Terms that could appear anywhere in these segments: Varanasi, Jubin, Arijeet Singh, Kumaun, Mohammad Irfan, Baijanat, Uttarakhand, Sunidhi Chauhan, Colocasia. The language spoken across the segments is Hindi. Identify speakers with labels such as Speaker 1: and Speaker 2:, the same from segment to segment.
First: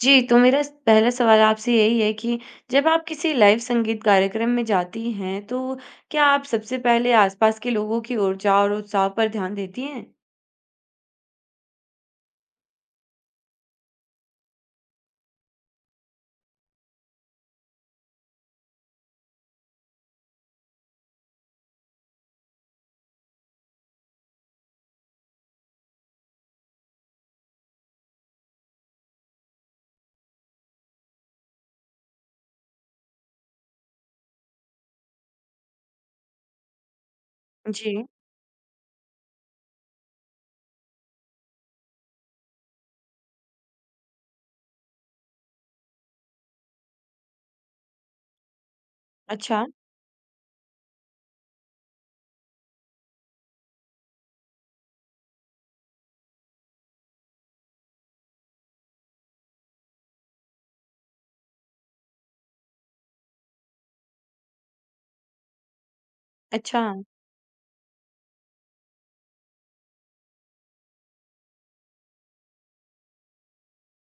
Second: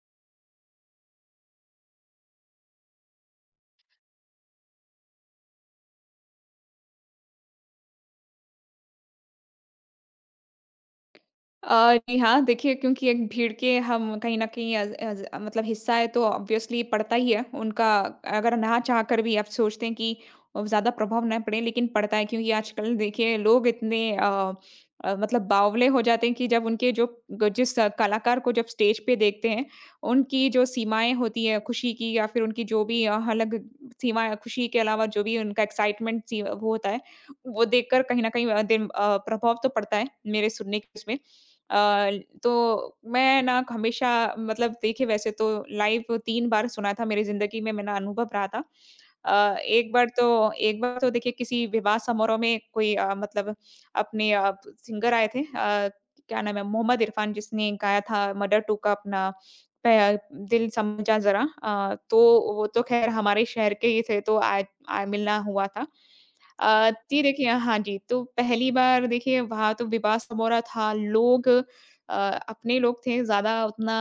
Speaker 1: जी, तो मेरा स पहला सवाल आपसे यही है कि जब आप किसी लाइव संगीत कार्यक्रम में जाती हैं, तो क्या आप सबसे पहले आसपास के लोगों की ऊर्जा और उत्साह पर ध्यान देती हैं?
Speaker 2: जी हाँ, देखिए क्योंकि एक भीड़ के हम कहीं न कहीं अज़ अज़ मतलब हिस्सा है तो ऑब्वियसली पड़ता ही है। उनका अगर ना चाहकर भी आप सोचते हैं कि ज़्यादा प्रभाव ना पड़े लेकिन पड़ता है क्योंकि आजकल देखिए लोग इतने मतलब बावले हो जाते हैं कि जब उनके जो ग जिस अ, कलाकार को जब स्टेज पे देखते हैं, उनकी जो सीमाएँ होती हैं खुशी की या फिर उनकी जो भी अलग सीमाएँ खुशी के अलावा जो भी उनका एक्साइटमेंट सी वो होता है, वो देखकर
Speaker 1: जी।
Speaker 2: कहीं न कहीं प्रभाव तो पड़ता है, मेरे सुनने के उसमें। अ, तो मैं ना हमेशा मतलब देखिए वैसे तो लाइव 3 बार सुना था मेरी ज़िंदगी में मेरा अनुभव रहा था। अ,
Speaker 1: अच्छा।
Speaker 2: एक बार तो एक बार तो देखिए किसी विवाह समारोह में कोई मतलब अपने सिंगर आए थे। क्या नाम है, मोहम्मद इरफान, जिसने गाया था मदर टू का अपना प दिल समझा ज़रा। तो वो तो ख़ैर हमारे शहर के ही थे, तो आए, मिलना हुआ था।
Speaker 1: अच्छा।
Speaker 2: जी देखिए, हाँ जी, तो पहली बार देखिए वहाँ तो विवाह समोरा था, लोग अ, अपने लोग थे, ज़्यादा उतना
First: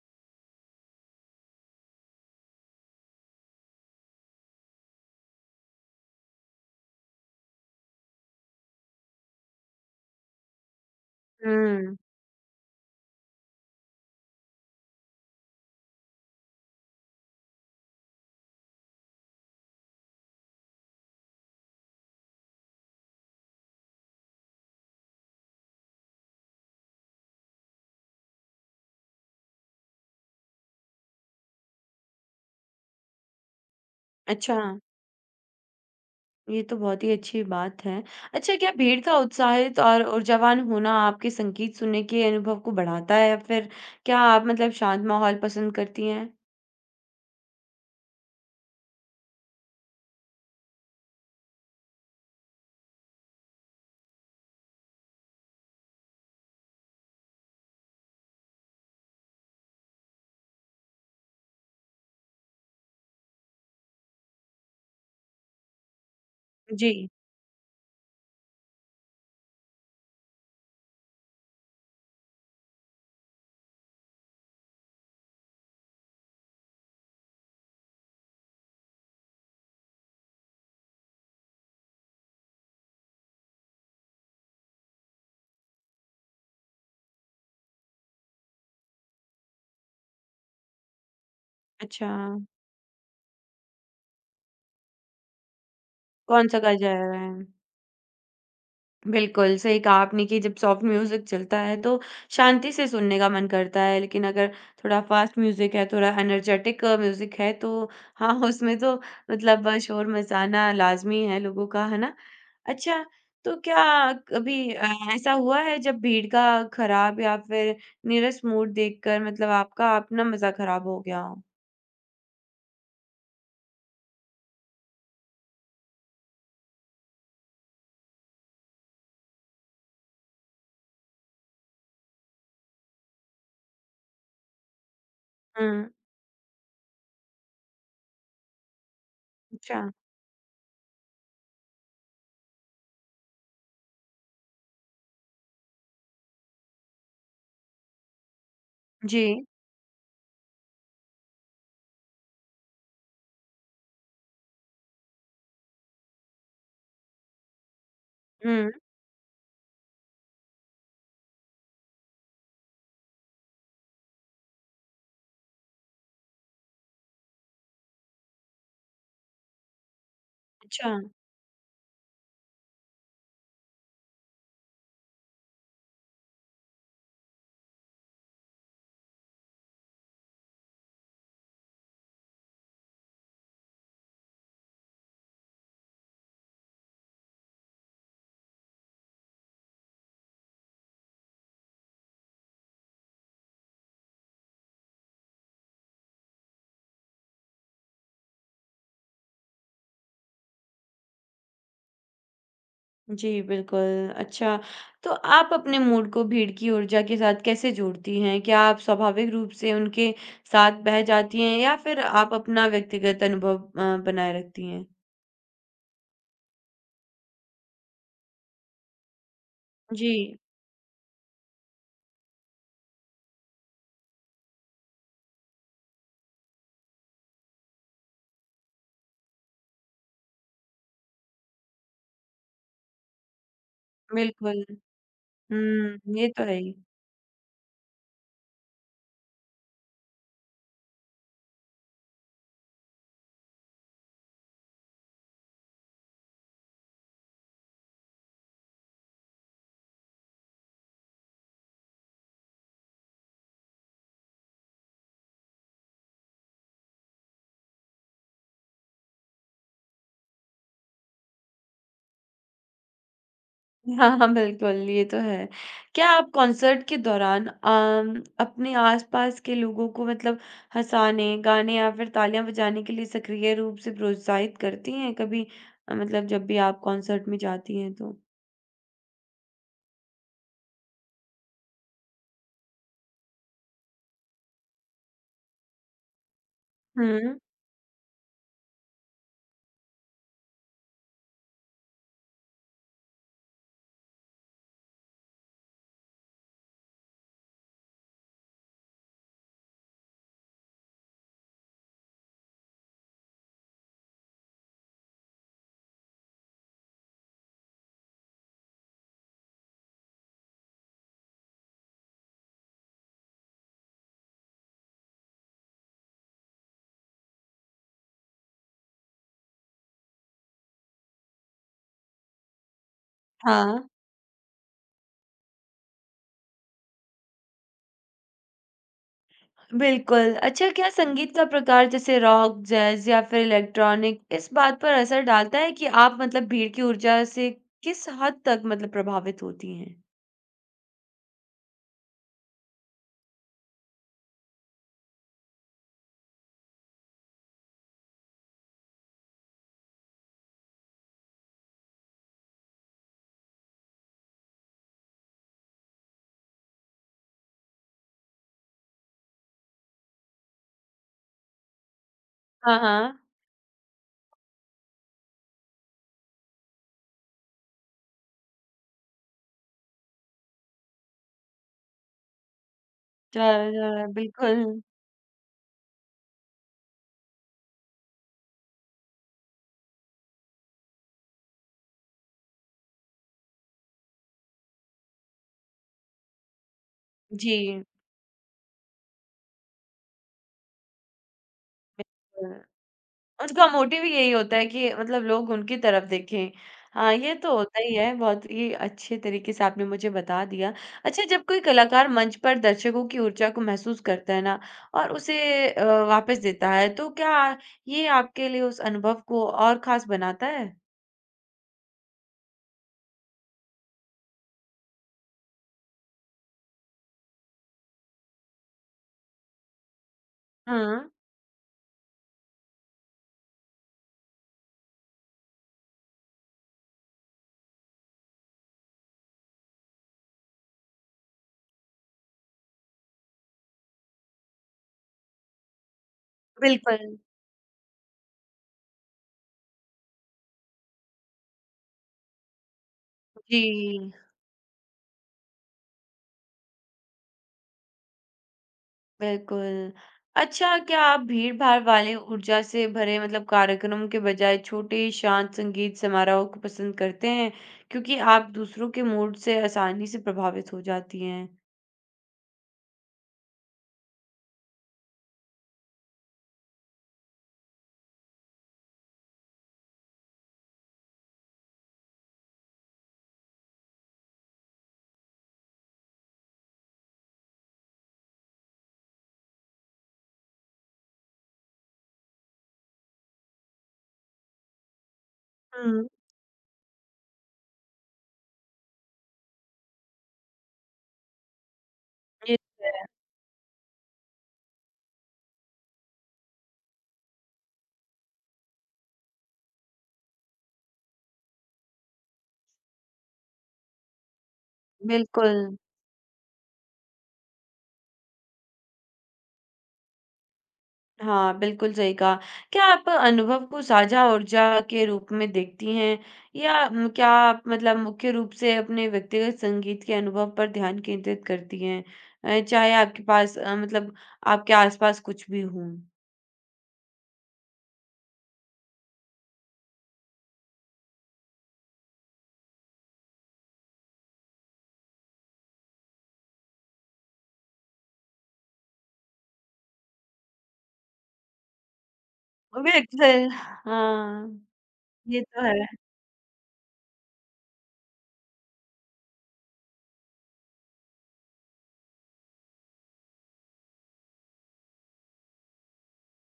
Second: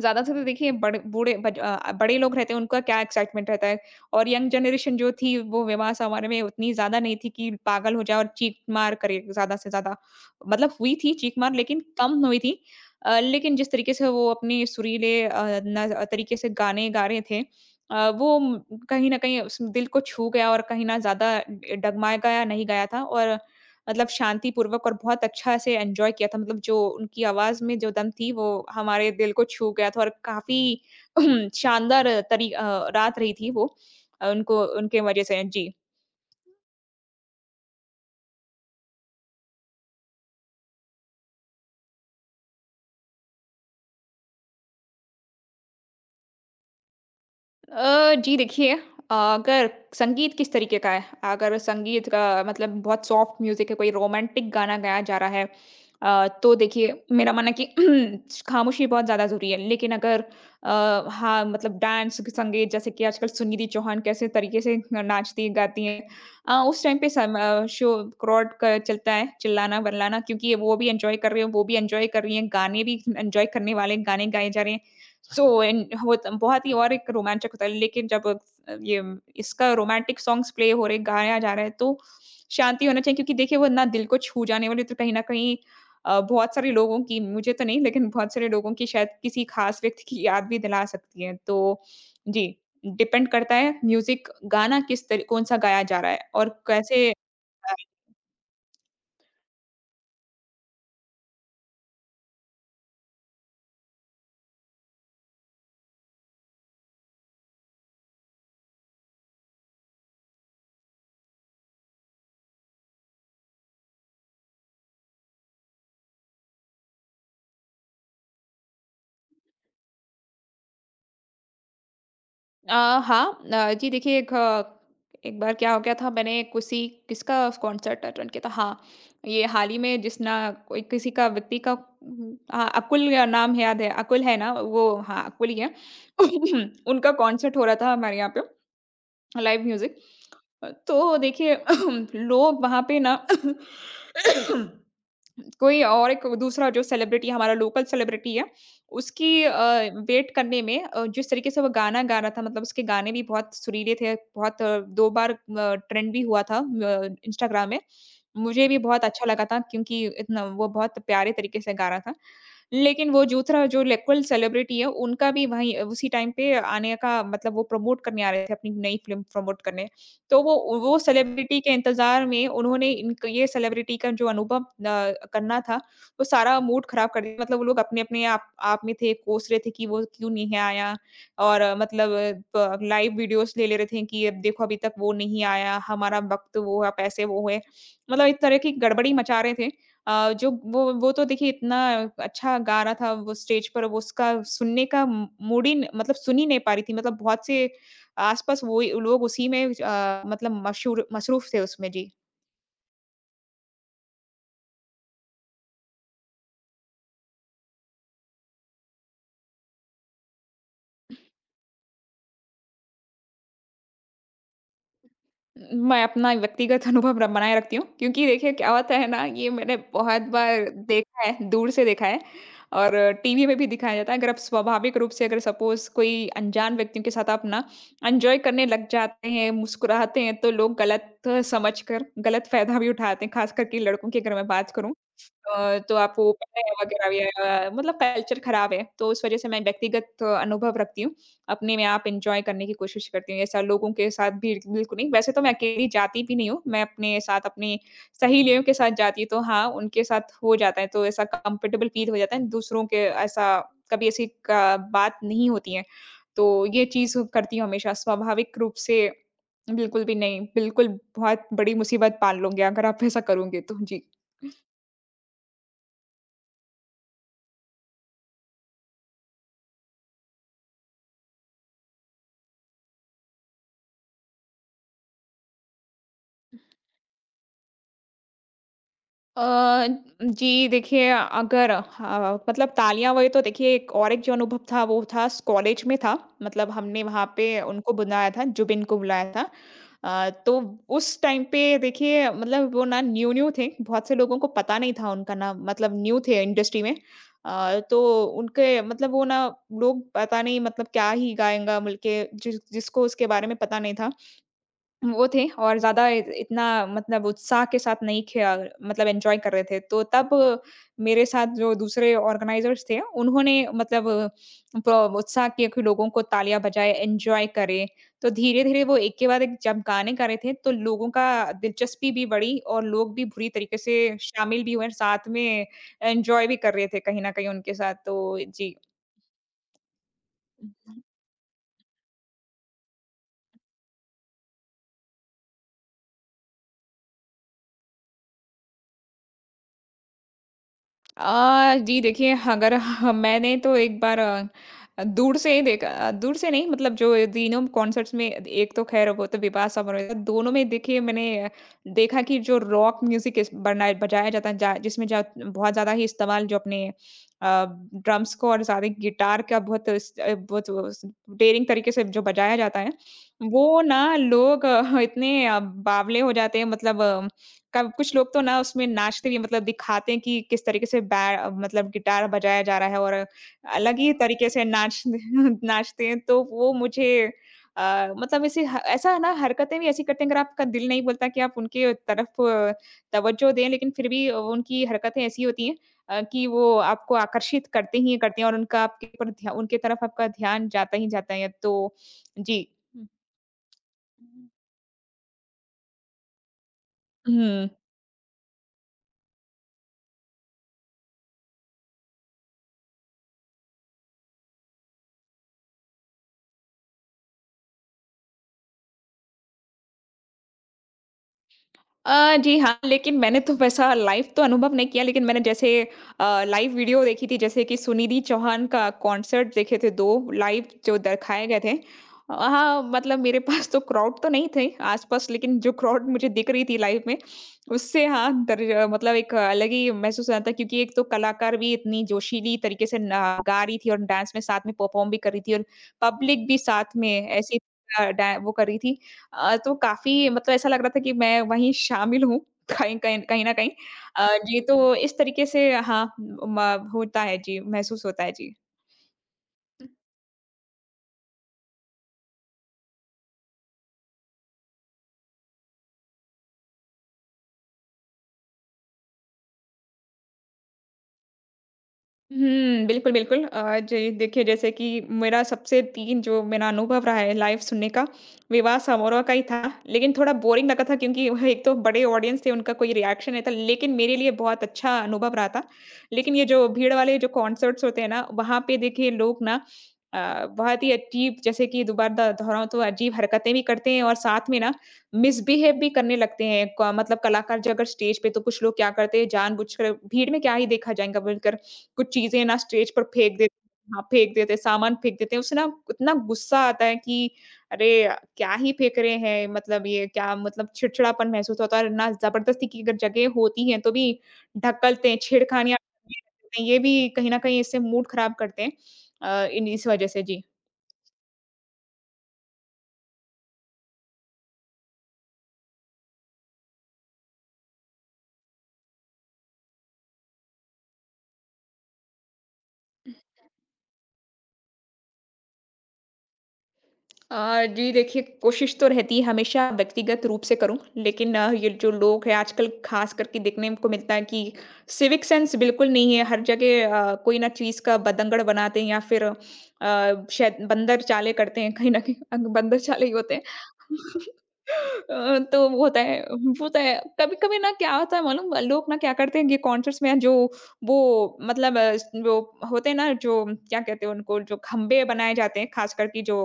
Speaker 2: ज़्यादा से तो देखिए बड़े बूढ़े, बड़े लोग रहते हैं, उनका क्या एक्साइटमेंट रहता है। और यंग जनरेशन जो थी, वो विवाह समारोह में उतनी ज़्यादा नहीं थी कि पागल हो जाए और चीख-मार करे ज़्यादा से ज़्यादा। मतलब हुई थी चीख-मार लेकिन
Speaker 1: हुँ।
Speaker 2: कम हुई थी। लेकिन जिस तरीके से वो अपने सुरीले अ, न तरीके से गाने गा रहे थे, अ, वो म- कहीं न कहीं उस दिल को छू गया और कहीं न ज़्यादा डगमगाया नहीं गया था। और मतलब शांतिपूर्वक और बहुत अच्छा से एन्जॉय किया था। मतलब जो उनकी आवाज़ में जो दम थी, वो हमारे दिल को छू गया था और काफ़ी शानदार रात रही थी वो,
Speaker 1: अच्छा,
Speaker 2: उनको उनके वज़ह से। जी।
Speaker 1: ये तो बहुत ही अच्छी बात है। अच्छा, क्या भीड़ का उत्साहित और ऊर्जावान होना आपके संगीत सुनने के अनुभव को बढ़ाता है या फिर क्या आप मतलब शांत माहौल पसंद करती हैं?
Speaker 2: जी देखिए, अगर संगीत किस तरीके का है, अगर संगीत का मतलब बहुत सॉफ्ट म्यूज़िक है, कोई रोमांटिक गाना गाया जा रहा है, तो देखिए मेरा मानना है कि खामोशी बहुत ज़्यादा ज़रूरी है। लेकिन अगर हाँ, मतलब डांस संगीत जैसे कि आजकल सुनिधि चौहान कैसे तरीके से नाचती गाती हैं, उस टाइम पे
Speaker 1: जी।
Speaker 2: शो क्राउड का चलता है, चिल्लाना-बल्लाना, क्योंकि वो भी एन्जॉय कर रहे हैं, वो भी एन्जॉय कर रही हैं, गाने भी एन्जॉय करने वाले गाने गाए जा रहे हैं। सो एन होत बहुत ही और एक रोमांचक होता है। लेकिन जब अ, ये इसका रोमांटिक सॉन्ग्स प्ले हो रहे, गाया जा रहा है, तो शांति होना चाहिए क्योंकि देखिए वो ना दिल को छू जाने वाली, तो कहीं न कहीं बहुत सारे लोगों की, मुझे तो नहीं लेकिन बहुत सारे लोगों की, शायद किसी खास व्यक्ति की याद भी दिला सकती है। तो
Speaker 1: अच्छा,
Speaker 2: जी, डिपेंड करता है म्यूज़िक गाना किस तरी कौन-सा गाया जा रहा है और
Speaker 1: कौन-सा गाया जा
Speaker 2: कैसे।
Speaker 1: रहा है?
Speaker 2: अ
Speaker 1: बिल्कुल, सही कहा आपने कि जब सॉफ्ट म्यूज़िक चलता है तो शांति से सुनने का मन करता है, लेकिन अगर थोड़ा फ़ास्ट म्यूज़िक है, थोड़ा एनर्जेटिक म्यूज़िक है तो हाँ, उसमें तो मतलब शोर-मचाना लाज़मी है लोगों का, है ना? अच्छा, तो क्या कभी ऐसा हुआ है जब भीड़ का खराब या फिर नीरस मूड देखकर मतलब आपका अपना मज़ा खराब हो गया हो?
Speaker 2: अ, हाँ, जी देखिए, एक बार क्या हो गया था, मैंने किसी किसका कॉन्सर्ट अटेंड किया था। हाँ, ये हाल ही में, जिस ना कोई किसी का व्यक्ति का, हाँ, अकुल या नाम है, याद है, अकुल है ना वो, हाँ अकुल ही है।
Speaker 1: हुँ।
Speaker 2: उनका कॉन्सर्ट हो रहा था हमारे यहाँ पे, लाइव
Speaker 1: अच्छा।
Speaker 2: म्यूजिक। तो देखिए लोग वहाँ पे ना कोई और एक दूसरा जो सेलिब्रिटी, हमारा लोकल सेलिब्रिटी है,
Speaker 1: जी।
Speaker 2: उसकी वेट करने में, जिस तरीके से वो गाना गा रहा था, मतलब उसके गाने भी बहुत सुरीले थे, बहुत 2 बार ट्रेंड भी हुआ था इंस्टाग्राम में। मुझे
Speaker 1: हुँ।
Speaker 2: भी बहुत अच्छा लगा था क्योंकि इतना वो बहुत प्यारे तरीके से गा रहा था। लेकिन वो दूसरा जो लोकल सेलिब्रिटी है, उनका भी वहीं उसी टाइम पे आने का, मतलब वो प्रमोट करने आ रहे थे, अपनी नई फ़िल्म प्रमोट करने। तो वो
Speaker 1: अच्छा।
Speaker 2: वो सेलिब्रिटी के इंतज़ार में उन्होंने इनक ये सेलिब्रिटी का जो अनुभव करना था, वो सारा मूड ख़राब कर दिया। मतलब वो लोग अपने-अपने आप में थे, कोस रहे थे कि वो क्यों नहीं आया। और मतलब प लाइव वीडियोज़ ले ले रहे थे कि अब देखो अभी तक वो नहीं आया, हमारा वक़्त वो है, पैसे वो है। मतलब इस तरह की गड़बड़ी मचा रहे थे। अ, जो वो तो देखिए इतना अच्छा गा रहा था वो स्टेज पर, वो उसका सुनने का मूड ही न, मतलब सुन ही नहीं पा रही थी। मतलब बहुत से आस-पास वही लोग उसी में, मतलब मशहूर मसरूफ़ थे उसमें। जी।
Speaker 1: जी, बिल्कुल। अच्छा, तो आप अपने मूड को भीड़ की ऊर्जा के साथ कैसे जोड़ती हैं? क्या आप स्वाभाविक रूप से उनके साथ बह जाती हैं या फिर आप अपना व्यक्तिगत अनुभव बनाए रखती हैं?
Speaker 2: मैं अपना व्यक्तिगत अनुभव र बनाए रखती हूँ क्योंकि देखिए क्या होता है ना, ये मैंने
Speaker 1: जी,
Speaker 2: बहुत बार देखा है, दूर से देखा है और टीवी में भी दिखाया जाता है। अगर आप स्वाभाविक रूप से, अगर सपोज़ कोई अनजान व्यक्तियों के साथ आप ना एन्जॉय करने लग जाते हैं, मुस्कुराते हैं, तो लोग गलत समझकर गलत फ़ायदा भी उठाते हैं, ख़ास करके लड़कों की अगर मैं
Speaker 1: बिल्कुल।
Speaker 2: बात करूँ। तो
Speaker 1: हुँ, ये
Speaker 2: आपको
Speaker 1: तो है
Speaker 2: पता है
Speaker 1: ही।
Speaker 2: वगैरह भी, मतलब कल्चर खराब है, तो उस वज़ह से मैं व्यक्तिगत अनुभव रखती हूँ। अपने में आप एन्जॉय करने की कोशिश करती हूँ, ऐसा लोगों के साथ भीड़ बिल्कुल नहीं। वैसे तो मैं अकेली जाती भी नहीं हूँ, मैं अपने साथ अपनी सहेलियों के साथ जाती हूँ, तो हाँ, उनके साथ हो जाता है, तो ऐसा कंफर्टेबल फ़ील हो जाता है, दूसरों के ऐसा कभी ऐसी का बात नहीं होती है। तो ये चीज़ करती हूँ हमेशा, स्वाभाविक रूप से बिल्कुल भी नहीं, बिल्कुल बहुत बड़ी मुसीबत पाल लूँगी अगर आप ऐसा करोगे तो। जी।
Speaker 1: हाँ, हाँ, बिल्कुल, ये तो है। क्या आप कॉन्सर्ट के दौरान अपने आस-पास के लोगों को मतलब हँसाने, गाने या फिर तालियाँ बजाने के लिए सक्रिय रूप से प्रोत्साहित करती हैं कभी मतलब जब भी आप कॉन्सर्ट में जाती हैं तो?
Speaker 2: अ, जी देखिए, अगर हाँ, मतलब तालियां, वही तो देखिए एक और एक जो अनुभव था वो था कॉलेज में था। मतलब हमने वहां
Speaker 1: हुँ।
Speaker 2: पे उनको बुलाया था, जुबिन को बुलाया था। तो उस टाइम पे देखिए, मतलब वो ना न्यू न्यू थे, बहुत से लोगों को पता नहीं था उनका नाम, मतलब न्यू थे इंडस्ट्री में। तो उनके मतलब वो ना लोग पता नहीं, मतलब क्या ही गाएंगा मिलके, जिसको उसके बारे में पता नहीं था, वो थे और ज़्यादा इ इतना मतलब उत्साह के साथ नहीं खेला, मतलब एन्जॉय कर रहे थे। तो तब मेरे साथ जो दूसरे ऑर्गनाइज़र्स थे, उन्होंने मतलब प्र उत्साह किया कि लोगों को तालियाँ बजाएँ, एन्जॉय करें। तो धीरे-धीरे वो एक के बाद एक जब गाने गा रहे थे, तो लोगों का दिलचस्पी भी बढ़ी और लोग भी बुरी तरीके
Speaker 1: हाँ,
Speaker 2: से शामिल भी हुए, साथ में एन्जॉय भी कर रहे थे कहीं न कहीं उनके साथ। तो जी।
Speaker 1: बिल्कुल। अच्छा, क्या संगीत का प्रकार जैसे रॉक, जैज़ या फिर इलेक्ट्रॉनिक इस बात पर असर डालता है कि आप मतलब भीड़ की ऊर्जा से किस हद तक मतलब प्रभावित होती हैं?
Speaker 2: जी देखिए, अगर मैंने तो एक बार दूर से ही देखा, दूर से नहीं, मतलब जो ये तीनों कॉन्सर्ट्स में, एक तो खैर वो तो विवाह समारोह था, दोनों में देखिए मैंने देखा कि जो रॉक म्यूजिक बनाया बजाया जाता है, जिसमें बहुत ज्यादा ही इस्तेमाल जो अपने ड्रम्स को और सारे गिटार का बहुत बहुत डेरिंग तरीके से जो बजाया
Speaker 1: हाँ,
Speaker 2: जाता है,
Speaker 1: हाँ।
Speaker 2: वो ना लोग इतने बावले हो जाते हैं, मतलब कब कुछ लोग तो ना उसमें नाचते भी हैं, मतलब दिखाते हैं कि किस तरीके से बै मतलब गिटार बजाया जा रहा है। और
Speaker 1: ज
Speaker 2: अलग
Speaker 1: ज
Speaker 2: ही तरीके से
Speaker 1: बिल्कुल।
Speaker 2: नाच नाचते हैं, तो वो मुझे मतलब ऐसे ह ऐसा ना हरकतें भी ऐसी करते हैं, अगर आपका दिल नहीं बोलता कि आप उनके तरफ तवज्जो दें, लेकिन फिर भी वो उनकी हरकतें ऐसी होती हैं कि वो आपको आकर्षित
Speaker 1: जी।
Speaker 2: करते ही करते हैं और उनका आपके ऊपर ध्या उनके तरफ आपका ध्यान जाता ही जाता है, तो
Speaker 1: अ
Speaker 2: जी।
Speaker 1: उनका मोटिव ही
Speaker 2: हुँ,
Speaker 1: यही
Speaker 2: हुँ।
Speaker 1: होता है कि मतलब लोग उनकी तरफ देखें। हाँ, ये तो
Speaker 2: हुँ।
Speaker 1: होता ही है, बहुत ही अच्छे तरीके से आपने मुझे बता दिया। अच्छा, जब कोई कलाकार मंच पर दर्शकों की ऊर्जा को महसूस करता है ना और उसे वापस देता है, तो क्या ये आपके लिए उस अनुभव को और ख़ास बनाता है?
Speaker 2: जी हाँ, लेकिन मैंने तो वैसा लाइव तो अनुभव नहीं किया, लेकिन मैंने जैसे लाइव वीडियो देखी थी, जैसे कि सुनिधि चौहान का कॉन्सर्ट देखे थे, 2 लाइव जो
Speaker 1: हुँ,
Speaker 2: दिखाए गए थे। हाँ, मतलब मेरे पास तो क्राउड तो नहीं थे आस-पास, लेकिन जो क्राउड मुझे दिख रही थी लाइव में, उससे हाँ, मतलब एक अलग ही महसूस हो रहा था, क्योंकि एक तो कलाकार भी इतनी जोशीली तरीके से ना गा रही थी और डांस में साथ में परफ़ॉर्म भी कर रही थी और पब्लिक भी साथ
Speaker 1: बिल्कुल।
Speaker 2: में ऐसे अ, डा वो कर रही थी। तो काफ़ी मतलब ऐसा लग रहा था कि मैं वहीं शामिल हूँ, कहीं कहीं कहीं न कहीं।
Speaker 1: जी।
Speaker 2: जी, तो इस तरीके से हाँ, म होता है जी, महसूस होता है। जी।
Speaker 1: बिल्कुल। अच्छा, क्या आप भीड़-भाड़ वाले ऊर्जा से भरे मतलब कार्यक्रम के बजाय छोटे शांत संगीत समारोह को पसंद करते हैं? क्योंकि आप दूसरों के मूड से आसानी से प्रभावित हो जाती हैं।
Speaker 2: हुँ, बिल्कुल, बिल्कुल। जी, देखिए जैसे कि मेरा सबसे 3 जो मेरा अनुभव रहा है लाइव सुनने का, विवाह समारोह का ही था। लेकिन थोड़ा बोरिंग लगा था क्योंकि वह एक तो बड़े ऑडियंस थे, उनका कोई रिएक्शन नहीं था, लेकिन मेरे लिए बहुत अच्छा अनुभव रहा था। लेकिन ये जो भीड़ वाले जो कॉन्सर्ट्स होते हैं ना, वहाँ पे देखिए लोग ना अ, बहुत ही अजीब, जैसे कि दोबारा दोहराऊँ तो अजीब हरकतें भी करते हैं, और साथ में ना मिसबिहेव भी
Speaker 1: हुँ,
Speaker 2: करने लगते हैं। क मतलब कलाकार जो अगर स्टेज पे तो कुछ लोग क्या करते हैं, जानबूझकर भीड़ में क्या ही देखा जाएगा बोलकर कुछ चीज़ें
Speaker 1: ये
Speaker 2: ना
Speaker 1: तो
Speaker 2: स्टेज पर
Speaker 1: है।
Speaker 2: फेंक देते हैं, हाँ, फेंक देते हैं, सामान फेंक देते हैं। उससे ना इतना गुस्सा आता है कि अरे! क्या ही फेंक रहे हैं, मतलब ये क्या, मतलब चिड़चिड़ापन महसूस होता है। और ना ज़बरदस्ती की अगर जगह होती है, तो भी ढकलते हैं,
Speaker 1: बिल्कुल।
Speaker 2: छेड़खानियाँ, ये भी कहीं न कहीं इससे मूड खराब करते हैं इन इस वज़ह से। जी।
Speaker 1: हाँ, बिल्कुल सही कहा। क्या आप अनुभव को साझा ऊर्जा के रूप में देखती हैं? या क्या आप मतलब मुख्य रूप से अपने व्यक्तिगत संगीत के अनुभव पर ध्यान केंद्रित करती हैं? चाहे आपके पास मतलब आपके आस-पास कुछ भी हो?
Speaker 2: जी देखिए, कोशिश तो रहती है हमेशा व्यक्तिगत रूप से करूँ, लेकिन ये जो लोग हैं आजकल ख़ास करके देखने को मिलता है कि सिविक सेंस बिल्कुल नहीं है। हर जगह कोई ना चीज़ का बतंगड़ बनाते हैं या फिर शायद बंदर चालें करते हैं, कहीं न कहीं बंदर
Speaker 1: वो भी
Speaker 2: चाले ही होते
Speaker 1: अक्सर
Speaker 2: हैं।
Speaker 1: हाँ, ये
Speaker 2: तो
Speaker 1: तो
Speaker 2: वो
Speaker 1: है।
Speaker 2: होता है, वो होता है। कभी-कभी ना क्या होता है मालूम, लोग ना क्या करते हैं कि कॉन्सर्ट्स में जो वो मतलब जो होते हैं ना, जो क्या कहते हैं उनको, जो खंबे बनाए जाते हैं, ख़ास करके जो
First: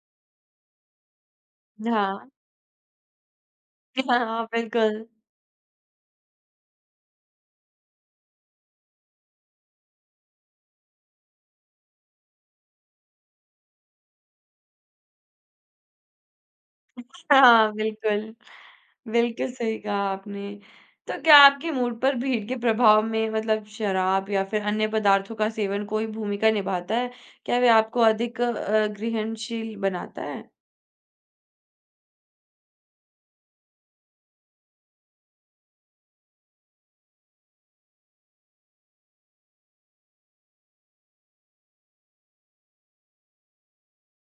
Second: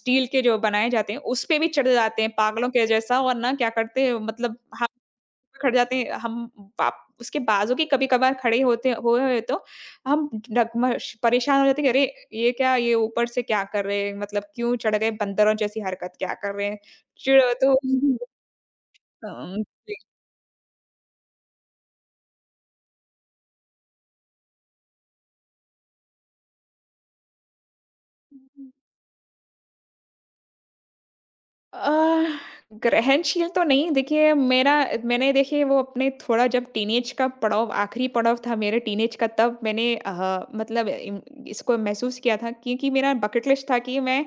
Speaker 2: स्टील के जो बनाए जाते हैं, उसपे भी चढ़ जाते
Speaker 1: हाँ,
Speaker 2: हैं पागलों के जैसा। और ना क्या करते हैं
Speaker 1: हाँ,
Speaker 2: मतलब, हम
Speaker 1: बिल्कुल।
Speaker 2: खड़े जाते हैं, हम बाप उसके बाजू के कभी-कभार खड़े होते हुए हुए तो हम डगमश परेशान हो जाते हैं कि अरे! ये क्या, ये ऊपर से क्या कर रहे हैं? मतलब क्यों चढ़ गए? बंदरों जैसी हरकत क्या कर रहे हैं? चिढ़
Speaker 1: हाँ,
Speaker 2: तो
Speaker 1: बिल्कुल। बिल्कुल
Speaker 2: अम,
Speaker 1: सही कहा आपने। तो क्या आपके मूड पर भीड़ के प्रभाव में मतलब शराब या फिर अन्य पदार्थों का सेवन कोई भूमिका निभाता है? क्या वे आपको अधिक
Speaker 2: जी।
Speaker 1: ग्रहणशील बनाता है?
Speaker 2: अ, ग्रहणशील तो नहीं, देखिए मेरा, मैंने देखिए वो अपने थोड़ा, जब टीनेज का पड़ाव, आखिरी पड़ाव था मेरे टीनेज का, तब मैंने मतलब इम- इसको महसूस किया था, क्योंकि मेरा बकेट लिस्ट था कि मैं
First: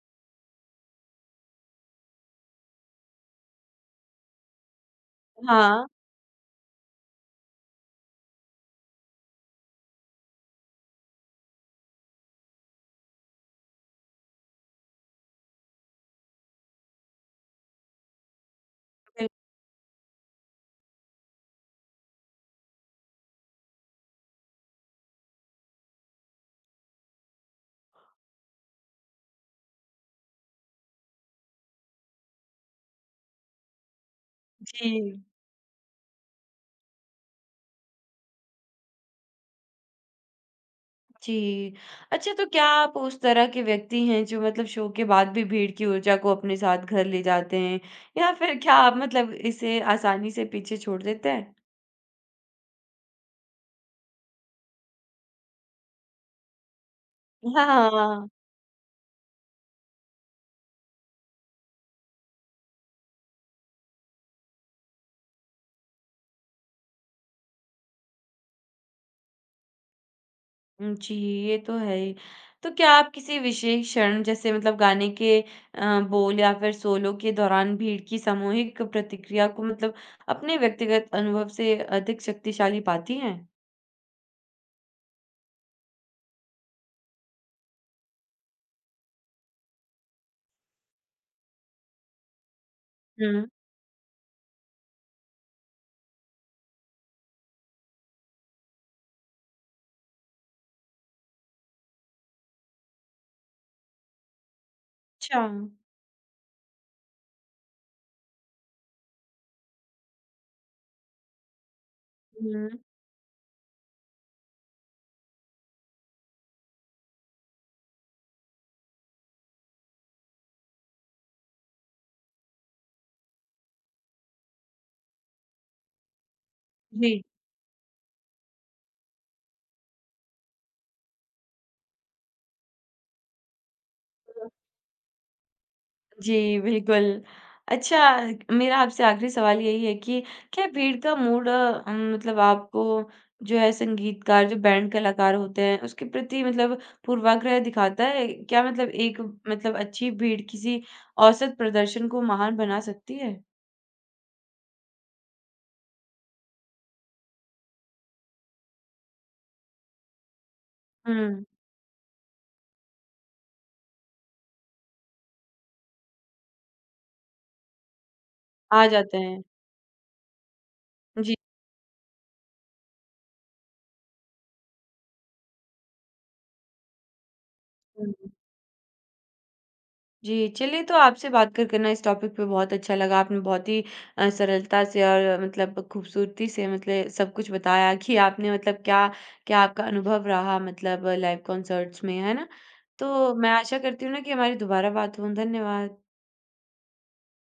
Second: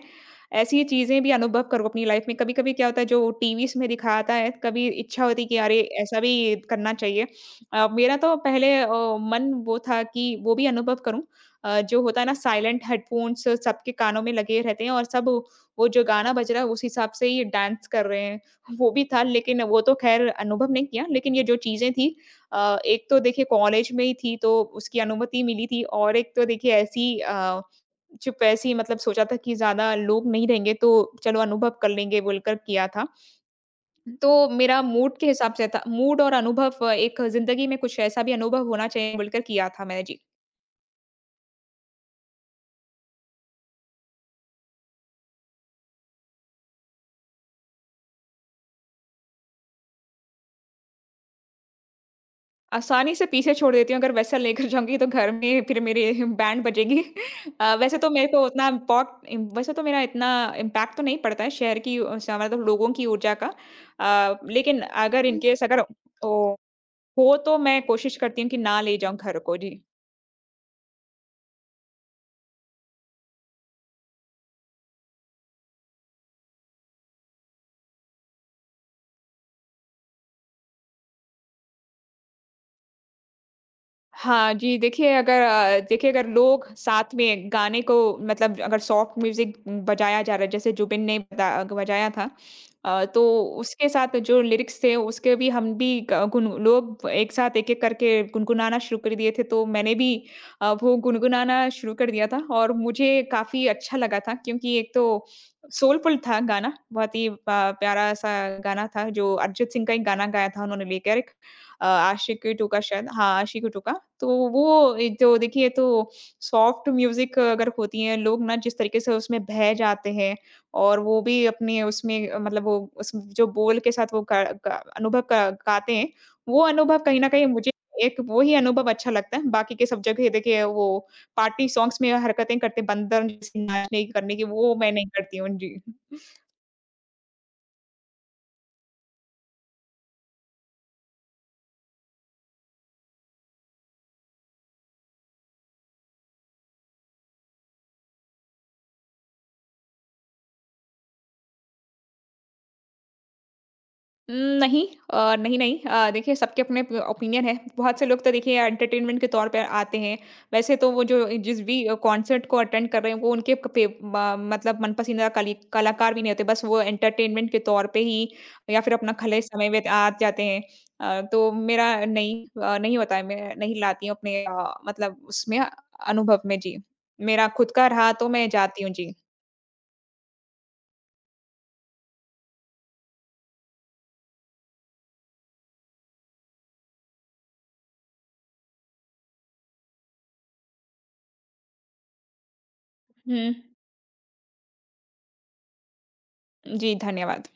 Speaker 2: ऐसी चीजें भी अनुभव करूँ अपनी लाइफ में। कभी कभी क्या होता है जो टीवीज में दिखाता है, कभी इच्छा होती कि अरे
Speaker 1: हाँ,
Speaker 2: ऐसा भी करना चाहिए। मेरा तो पहले मन वो था कि वो भी अनुभव करूँ, जो होता है ना साइलेंट हेडफोन्स सबके कानों में लगे रहते हैं और सब वो जो गाना बज रहा है उस हिसाब से ही डांस कर रहे हैं। वो भी था,
Speaker 1: बिल
Speaker 2: लेकिन वो तो ख़ैर अनुभव नहीं किया। लेकिन ये जो चीज़ें थी, एक तो देखिए कॉलेज में ही थी तो उसकी अनुमति मिली थी, और एक तो देखिए ऐसी चुप ऐसी, मतलब सोचा था कि ज़्यादा लोग नहीं रहेंगे, तो चलो अनुभव कर लेंगे बोलकर किया था। तो मेरा
Speaker 1: जी।
Speaker 2: मूड के हिसाब से था, मूड और अनुभव, एक ज़िंदगी में कुछ ऐसा भी अनुभव होना चाहिए बोलकर किया था मैंने। जी।
Speaker 1: जी। अच्छा, तो क्या आप उस तरह के व्यक्ति हैं जो मतलब शो के बाद भी भीड़ की ऊर्जा को अपने साथ घर ले जाते हैं? या फिर क्या आप मतलब इसे आसानी से पीछे छोड़ देते हैं?
Speaker 2: आसानी से पीछे छोड़ देती हूँ। अगर वैसा लेकर जाऊँगी तो घर में फिर मेरे बैंड बजेगी। वैसे तो मेरे
Speaker 1: हाँ।
Speaker 2: को उतना इम्पॉट इम वैसे तो मेरा इतना इम्पैक्ट तो नहीं पड़ता है शहर की स मतलब लोगों की ऊर्जा का। लेकिन अगर इन हुँ। केस अगर ओ हो, तो मैं कोशिश करती हूँ कि ना ले जाऊँ घर को। जी।
Speaker 1: जी, ये तो है ही। तो क्या आप किसी विशेष क्षण जैसे मतलब गाने के बोल या फिर सोलो के दौरान भीड़ की सामूहिक प्रतिक्रिया को मतलब अपने व्यक्तिगत अनुभव से अधिक शक्तिशाली पाती हैं?
Speaker 2: हाँ जी, देखिए अगर देखिए अगर लोग साथ में गाने को मतलब, अगर सॉफ्ट म्यूज़िक बजाया जा रहा है, जैसे जुबिन ने बता बजाया था, तो
Speaker 1: हुँ।
Speaker 2: उसके साथ जो लिरिक्स थे उसके भी हम भी ग गुन लोग एक साथ एक-एक करके गुनगुनाना शुरू कर दिए थे, तो मैंने भी वो गुनगुनाना शुरू कर दिया था और मुझे काफ़ी अच्छा लगा था, क्योंकि एक तो
Speaker 1: अच्छा।
Speaker 2: सोलफुल था गाना, बहुत ही प प्यारा-सा गाना था, जो अरिजीत सिंह का ही गाना गाया था उन्होंने लेकर। आशिक टू
Speaker 1: हुँ।
Speaker 2: का शायद, हाँ, आशिक टू का। तो वो एक जो देखिए, तो सॉफ्ट म्यूज़िक अगर होती है, लोग ना जिस तरीके से उसमें बह जाते हैं और वो भी अपने उसमें मतलब वो उस जो बोल के साथ वो गा गा अनुभव गा गाते हैं, वो अनुभव कहीं
Speaker 1: जी।
Speaker 2: न कहीं मुझे, एक वो ही अनुभव अच्छा लगता है। बाकी के सब जगह देखिए वो पार्टी सॉन्ग्स में हरकतें करते बंदर जैसे, नाचने की, करने की, वो मैं नहीं करती हूँ। जी।
Speaker 1: जी, बिल्कुल। अच्छा, मेरा आपसे आखिरी सवाल यही है कि क्या भीड़ का मूड मतलब आपको जो है संगीतकार, जो बैंड कलाकार होते हैं, उसके प्रति मतलब पूर्वाग्रह दिखाता है? क्या मतलब एक मतलब अच्छी भीड़ किसी औसत प्रदर्शन को महान बना सकती है?
Speaker 2: उम, नहीं नहीं, नहीं। देखिए सबके अपने प ओपिनियन है। बहुत से लोग तो देखिए एंटरटेनमेंट के तौर पे आते हैं। वैसे तो वो जो
Speaker 1: हुँ,
Speaker 2: जिस भी कॉन्सर्ट को अटेंड कर रहे हैं, वो उनके क पे म मतलब मनपसंदीदा कली कलाकार भी नहीं होते। बस वो एंटरटेनमेंट के तौर पे ही, या
Speaker 1: आ
Speaker 2: फिर अपना
Speaker 1: जाते
Speaker 2: खाली
Speaker 1: हैं।
Speaker 2: समय व्यत आ जाते हैं।
Speaker 1: जी,
Speaker 2: तो मेरा नहीं नहीं होता है, मैं नहीं लाती हूँ अपने मतलब उसमें अनुभव में। जी। मेरा खुद का रहा तो
Speaker 1: हुँ।
Speaker 2: मैं जाती हूँ। जी।
Speaker 1: जी, चलिए तो आपसे बात कर के ना इस टॉपिक पे बहुत अच्छा लगा। आपने बहुत ही सरलता से और मतलब खूबसूरती से मतलब सब कुछ बताया कि आपने मतलब क्या क्या आपका अनुभव रहा मतलब लाइव कॉन्सर्ट्स में, है ना? तो
Speaker 2: हुँ।
Speaker 1: मैं आशा करती हूँ ना कि हमारी दोबारा बात हो। धन्यवाद।
Speaker 2: जी, धन्यवाद।